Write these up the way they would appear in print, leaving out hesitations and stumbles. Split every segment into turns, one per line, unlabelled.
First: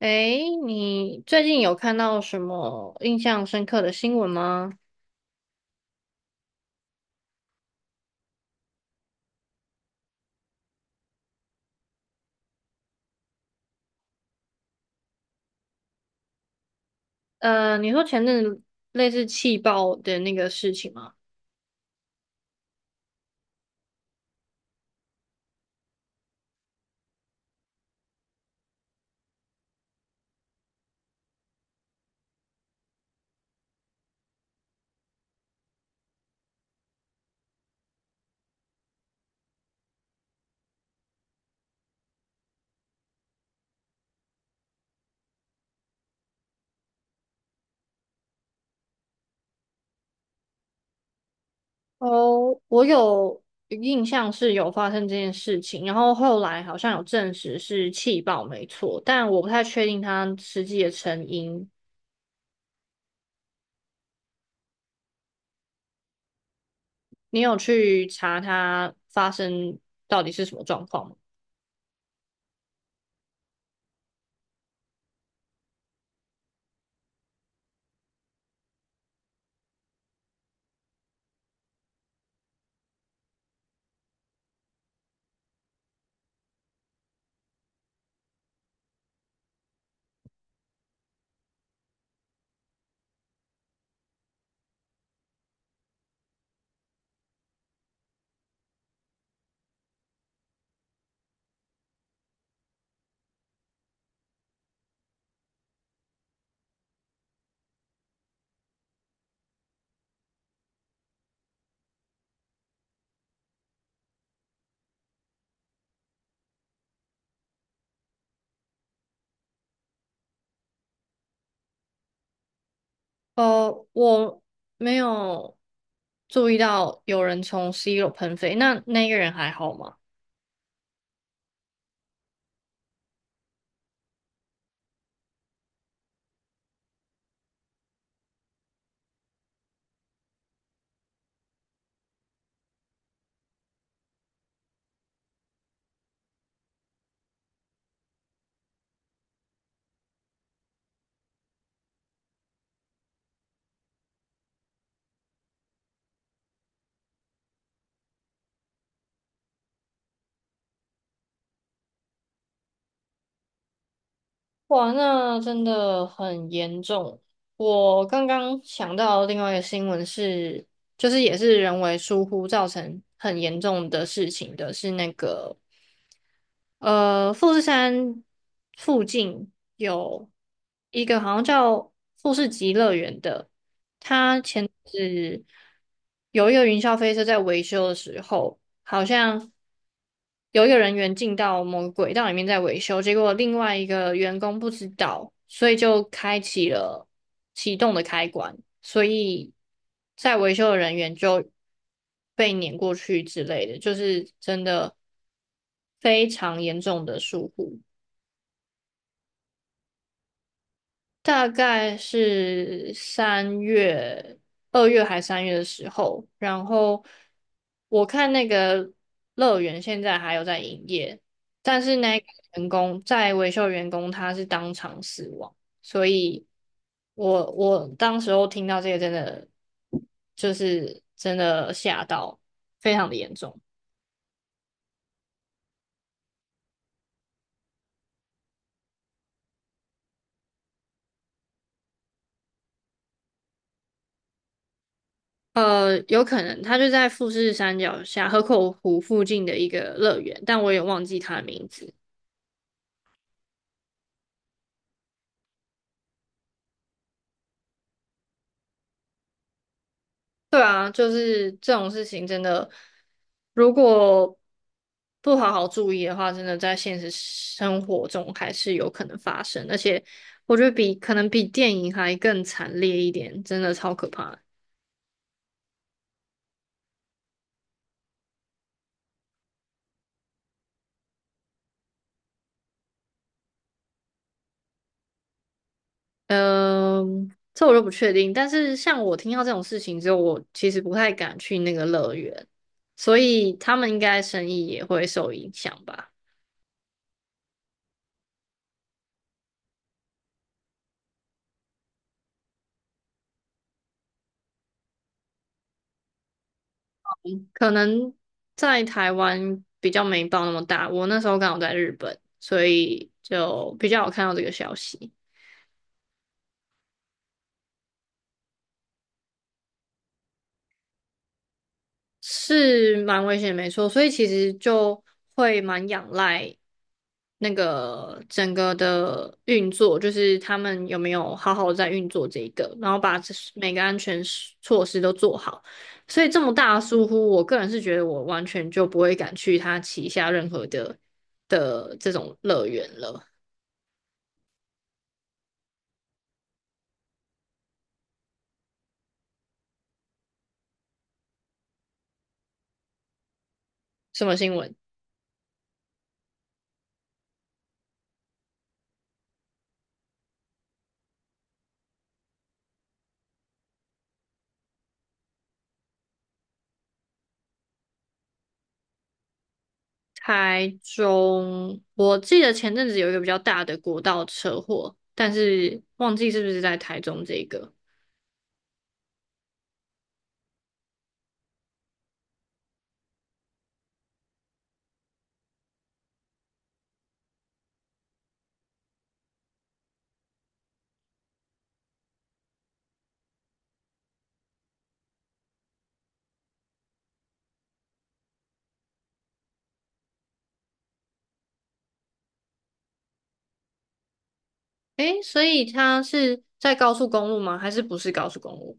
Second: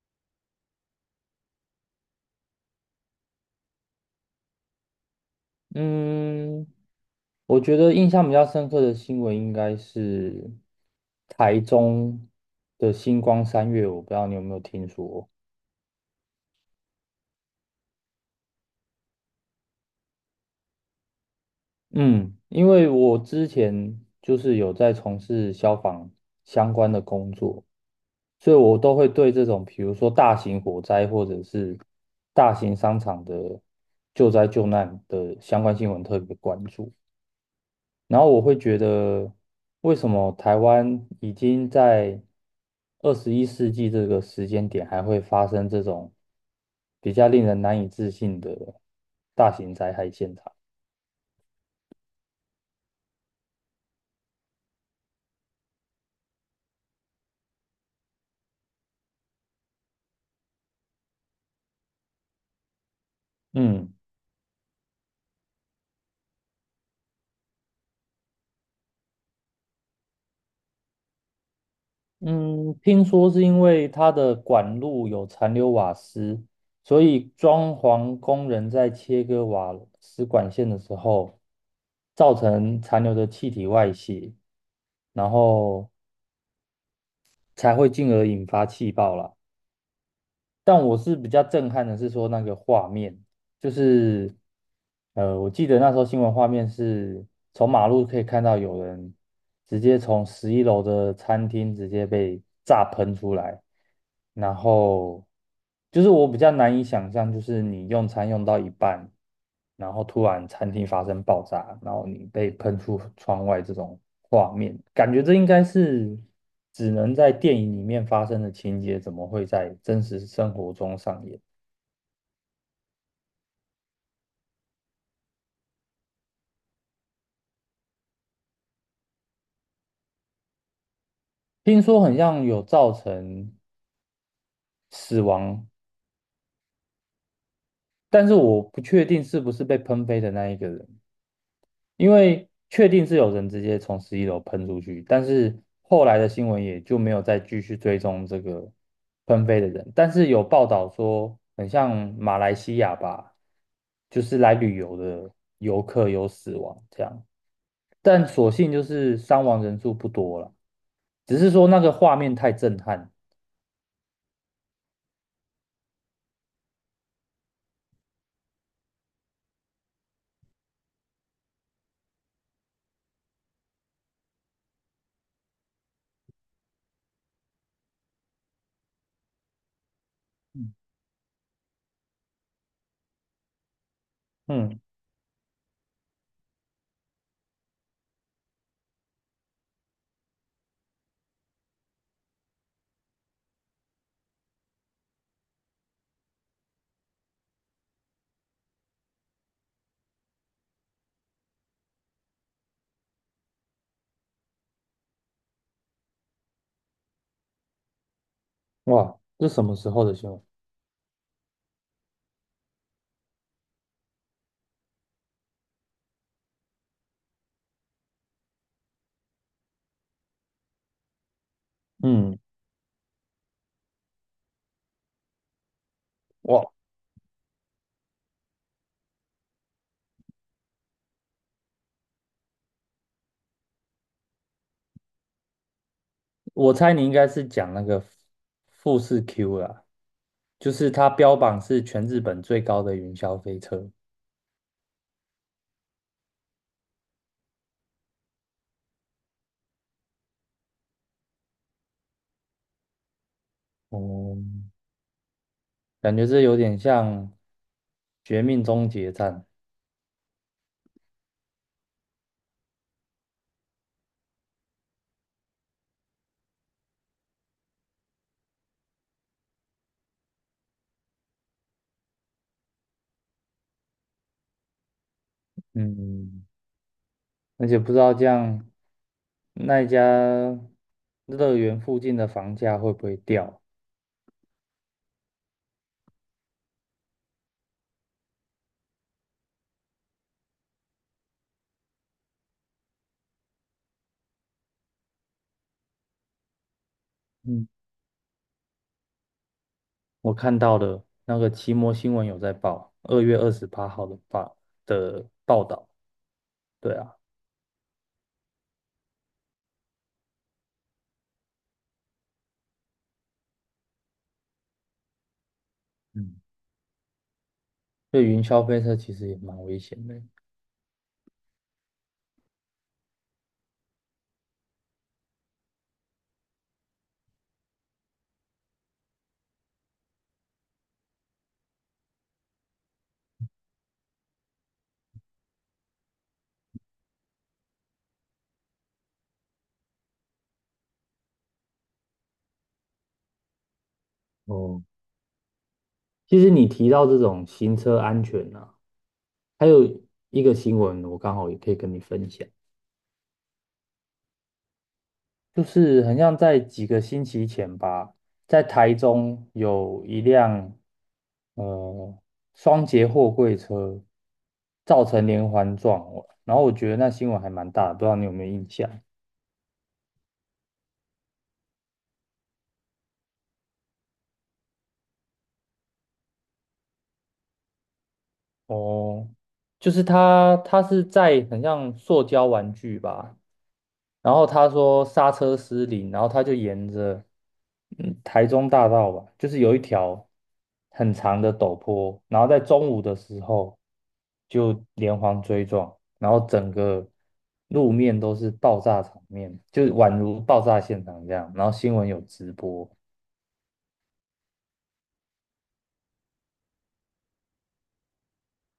诶，你最近有看到什么印象深刻的新闻吗？
嗯，我觉得印象比较深刻的新闻应该是台中的星光三月，我不知道你有没有听说。
你说前阵子类似气爆的那个事情吗？
嗯，因为我之前有在从事消防相关的工作，所以我都会对这种比如说大型火灾或者是大型商场的救灾救难的相关新闻特别关注。然后我会觉得，为什么台湾已经在21世纪这个时间点还会发生这种比较令人难以置信的大型灾害现场？
哦，我有印象是有发生这件事情，然后后来好像有证实是气爆没错，但我不太确定它实际的成因。
嗯
你有去查它发生到底是什么状况吗？
嗯，听说是因为它的管路有残留瓦斯，所以装潢工人在切割瓦斯管线的时候，造成残留的气体外泄，然后才会进而引发气爆啦。但我是比较震撼的是说那个画面，就是我记得那时候新闻画面是从马路可以看到有人直接从十一楼的餐厅直接被炸喷出来，然后我比较难以想象，就是你用餐用到一半，然后突然餐厅发生爆炸，然后你被喷出窗外这种画面，感觉这应该是只能在电影里面发生的情节，怎么会在真实生活中上演？
我没有注意到有人从 C 楼喷飞，那那个人还好吗？
听说很像有造成死亡，但是我不确定是不是被喷飞的那一个人，因为确定是有人直接从十一楼喷出去，但是后来的新闻也就没有再继续追踪这个喷飞的人，但是有报道说很像马来西亚吧，就是来旅游的游客有死亡这样，但所幸就是伤亡人数不多了，只是说那个画面太震撼。
哇，那真的很严重。我刚刚想到另外一个新闻是，就是也是人为疏忽造成很严重的事情的，是那个富士山附近有一个好像叫富士急乐园的。
嗯，
是有一个云霄飞车在维修的时候，好像有一个人员进到某个轨道里面在维修，结果另外一个员工不知道，所以就开启了启动的开关，所以在维修的人员就被碾过去之类的，就是真的非常严重的疏忽。
哇，这什么时候的新闻？
大概是三月、二月还三月的时候，然后我看那个乐园现在还有在营业，但是那个
嗯，
员工在维修员工他是当场死亡，所以
我
我当时候听到这个真的就是真的吓到，非常的严重。
我猜你应该是讲那个富士 Q 啦，就是它标榜是全日本最高的云霄飞车。
呃，有可能他就在富士山脚下河口湖附近的一个乐园，但我也忘记他的名字。
哦、感觉这有点像《绝命终结站》。
对啊，就是这种事情真的，如果不好好注意的话，真的在现实生活中还是有可能发生，而且我觉得比可能比电影还更惨烈一点，真的超可怕的。
嗯，而且不知道这样那一家乐园附近的房价会不会掉？
嗯、这我就不确定，但是像我听到这种事情之后，我其实不太敢去那个乐园，所以他们应该生意也会受影响吧。
嗯，我看到了那个奇摩新闻有在报，2月28号的报道。对啊，
可能在台湾比较没报那么大，我那时候刚好在日本，所以就比较有看到这个消息，
嗯，对云霄飞车其实也蛮危险的。
是蛮危险，没错。所以其实就会蛮仰赖那个整个的运作，就是他们有没有好好在运作这一个，然后把这每个安全措施都做好。所以这么大的疏忽，我个人是觉得我完全就不会敢去他旗下任何的这种乐园了。
哦，其实你提到这种行车安全呢、啊还有一个新闻，我刚好也可以跟你分享，
什么新闻？
就是很像在几个星期前吧，在台中有一辆呃双节货柜车造成连环撞，然后我觉得那新闻还蛮大的，不知道你有没有印象？
台中，我记得前阵子有一个比较大的国道车祸，但是忘记是不是在台中这个。
哦，它是在很像塑胶玩具吧。然后他说刹车失灵，然后他就沿着台中大道吧，就是有一条很长的陡坡，然后在中午的时候就连环追撞，然后整个路面都是爆炸场面，就宛如爆炸现场这样。然后新闻有直播，
诶，所以他是在高速公路吗？还是不是高速公路？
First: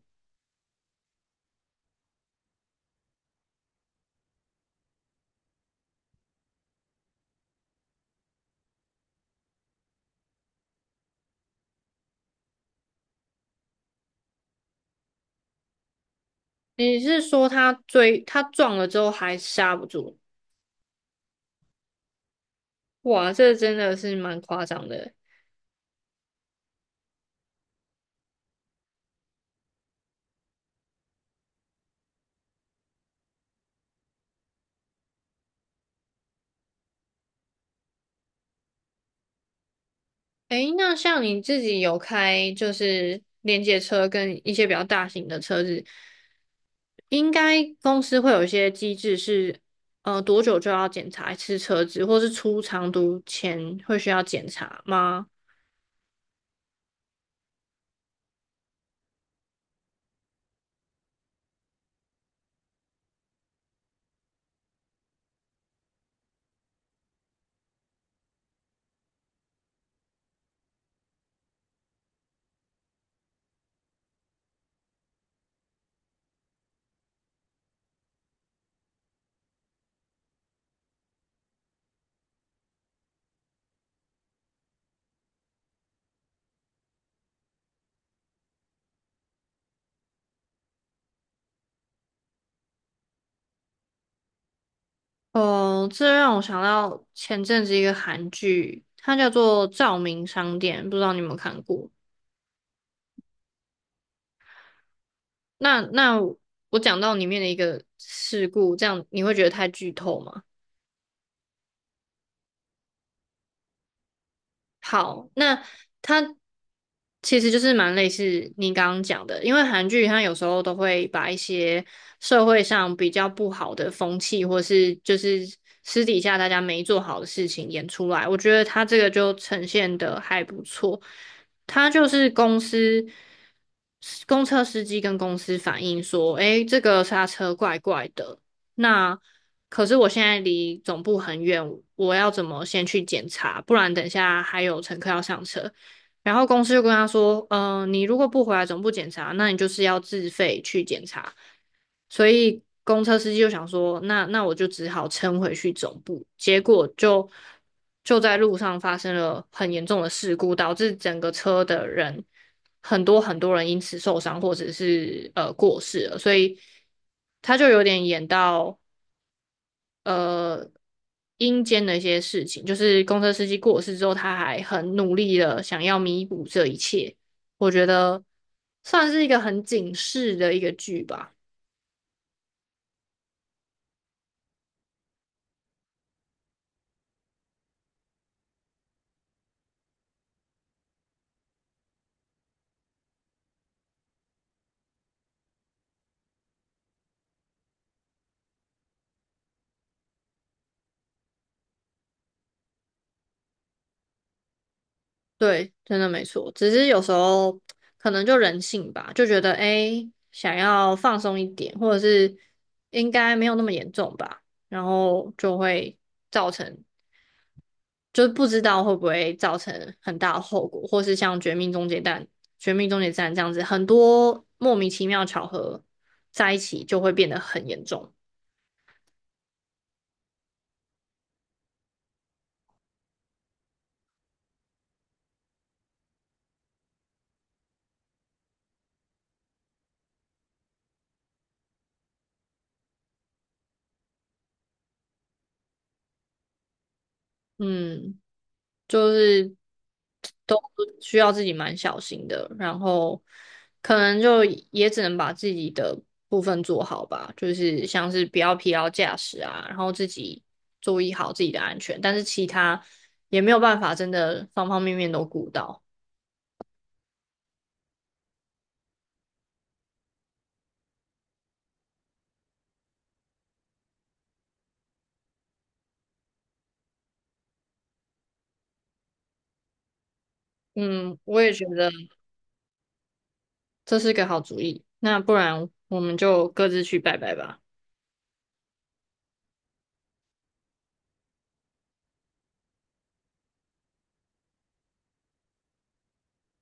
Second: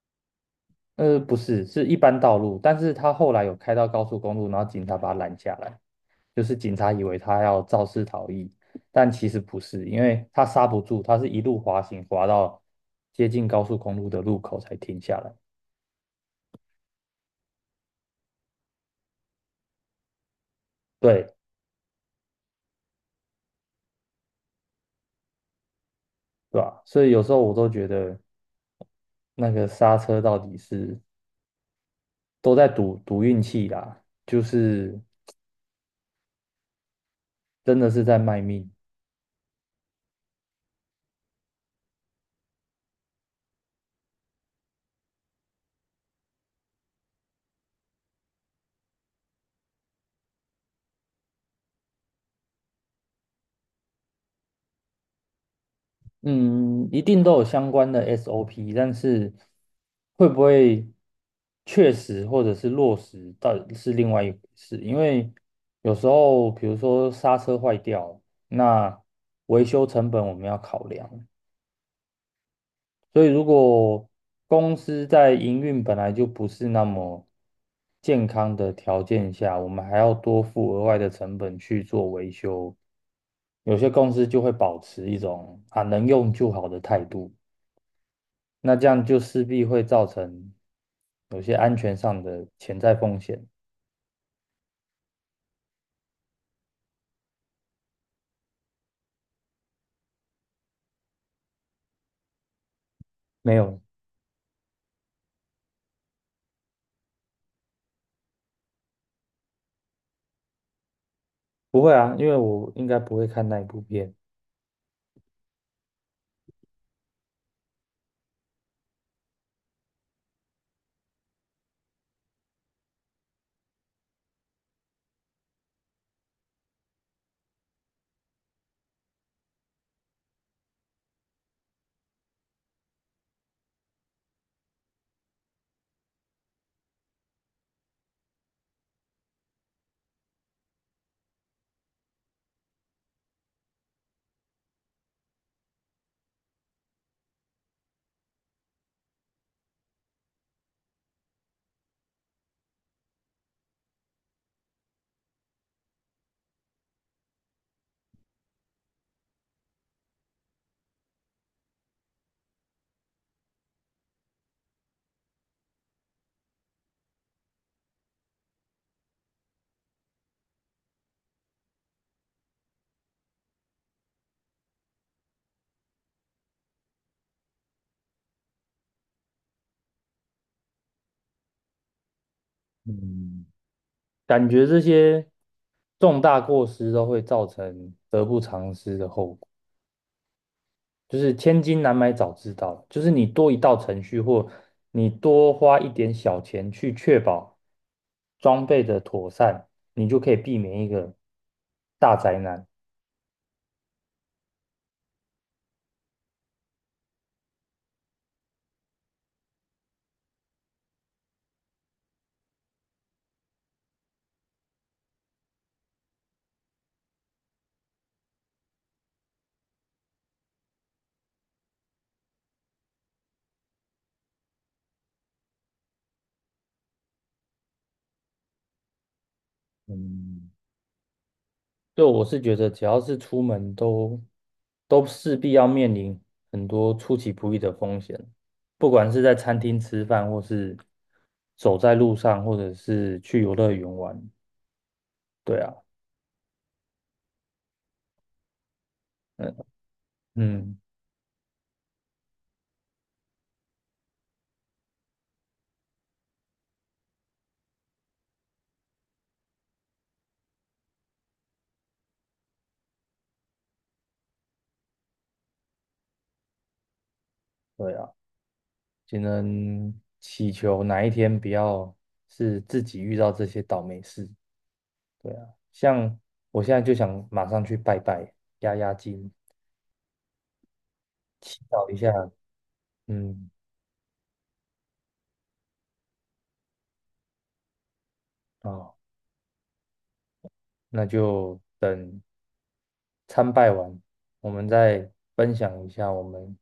呃，不是，是一般道路，但是他后来有开到高速公路，然后警察把他拦下来。就是警察以为他要肇事逃逸，但其实不是，因为他刹不住，他是一路滑行滑到接近高速公路的路口才停下来，
你是说他追，他撞了之后还刹不住？
对，
哇，这真的是蛮夸张的。
是吧？所以有时候我都觉得那个刹车到底是都在赌运气啦，就是真的是在卖命。
诶，那像你自己有开就是连接车跟一些比较大型的车子，应该公司会有一些机制是，多久就要检查一次车子，或是出长途前会需要检查吗？
嗯，一定都有相关的 SOP，但是会不会确实或者是落实，到底是另外一回事。因为有时候，比如说刹车坏掉，那维修成本我们要考量。所以，如果公司在营运本来就不是那么健康的条件下，我们还要多付额外的成本去做维修，有些公司就会保持一种啊能用就好的态度。那这样就势必会造成有些安全上的潜在风险。
哦，这让我想到前阵子一个韩剧，它叫做《照明商店》，不知道你有没有看过？
没有，
那我讲到里面的一个事故，这样你会觉得太剧透吗？
不会啊，因为我应该不会看那一部片。
好，那它其实就是蛮类似你刚刚讲的，因为韩剧它有时候都会把一些社会上比较不好的风气，或是就是私底下大家没做好的事情演出来，我觉得它这个就呈现的还不错。他就是公车司机跟公司反映说，诶，这个刹车怪怪的。那可是我现在离总部很远，我要怎么先去检查？不然等一下还有乘客要上车。然后公司就跟他说，嗯、你如果不回来总部检查，那你就是要自费去检查。所以公车司机就想说，那我就只好撑回去总部。结果就在路上发生了很严重的事故，导致整个车的人很多很多人因此受伤或者是过世了。所以他就有点演到呃阴间的一些事情，就是公车司机过世之后，他还很努力的想要弥补这一切。我觉得算是一个很警示的一个剧吧。
嗯，感觉这些重大过失都会造成得不偿失的后果，就是千金难买早知道，就是你多一道程序或你多花一点小钱去确保装备的妥善，你就可以避免一个大灾难。
对，真的没错。只是有时候可能就人性吧，就觉得想要放松一点，或者是应该没有那么严重吧，然后就会造成就是不知道会不会造成很大的后果，或是像《绝命终结战》这样子，很多莫名其妙巧合在一起就会变得很严重。
嗯。对，我是觉得只要是出门都势必要面临很多出其不意的风险，不管是在餐厅吃饭，或是走在路上，或者是去游乐园玩。对啊，
嗯，就是
嗯
都
嗯，
需要自己蛮小心的，然后可能就也只能把自己的部分做好吧，就是像是不要疲劳驾驶啊，然后自己注意好自己的安全，但是其他也没有办法真的方方面面都顾到。
对啊，只能祈求哪一天不要是自己遇到这些倒霉事。对啊，像我现在就想马上去拜拜，压压惊，
嗯，我也
祈
觉
祷
得。
一下。嗯，
这是个好主意。那不然我们就各自去拜拜吧。
哦，那就等。参拜完，我们再分享一下我们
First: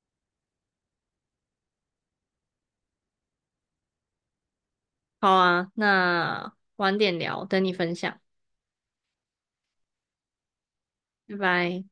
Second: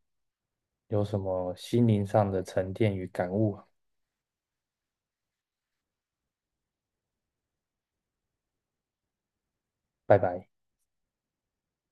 有什么心灵上的沉淀与感悟啊。
好啊，那晚点聊，等你分享，
拜拜。
拜拜。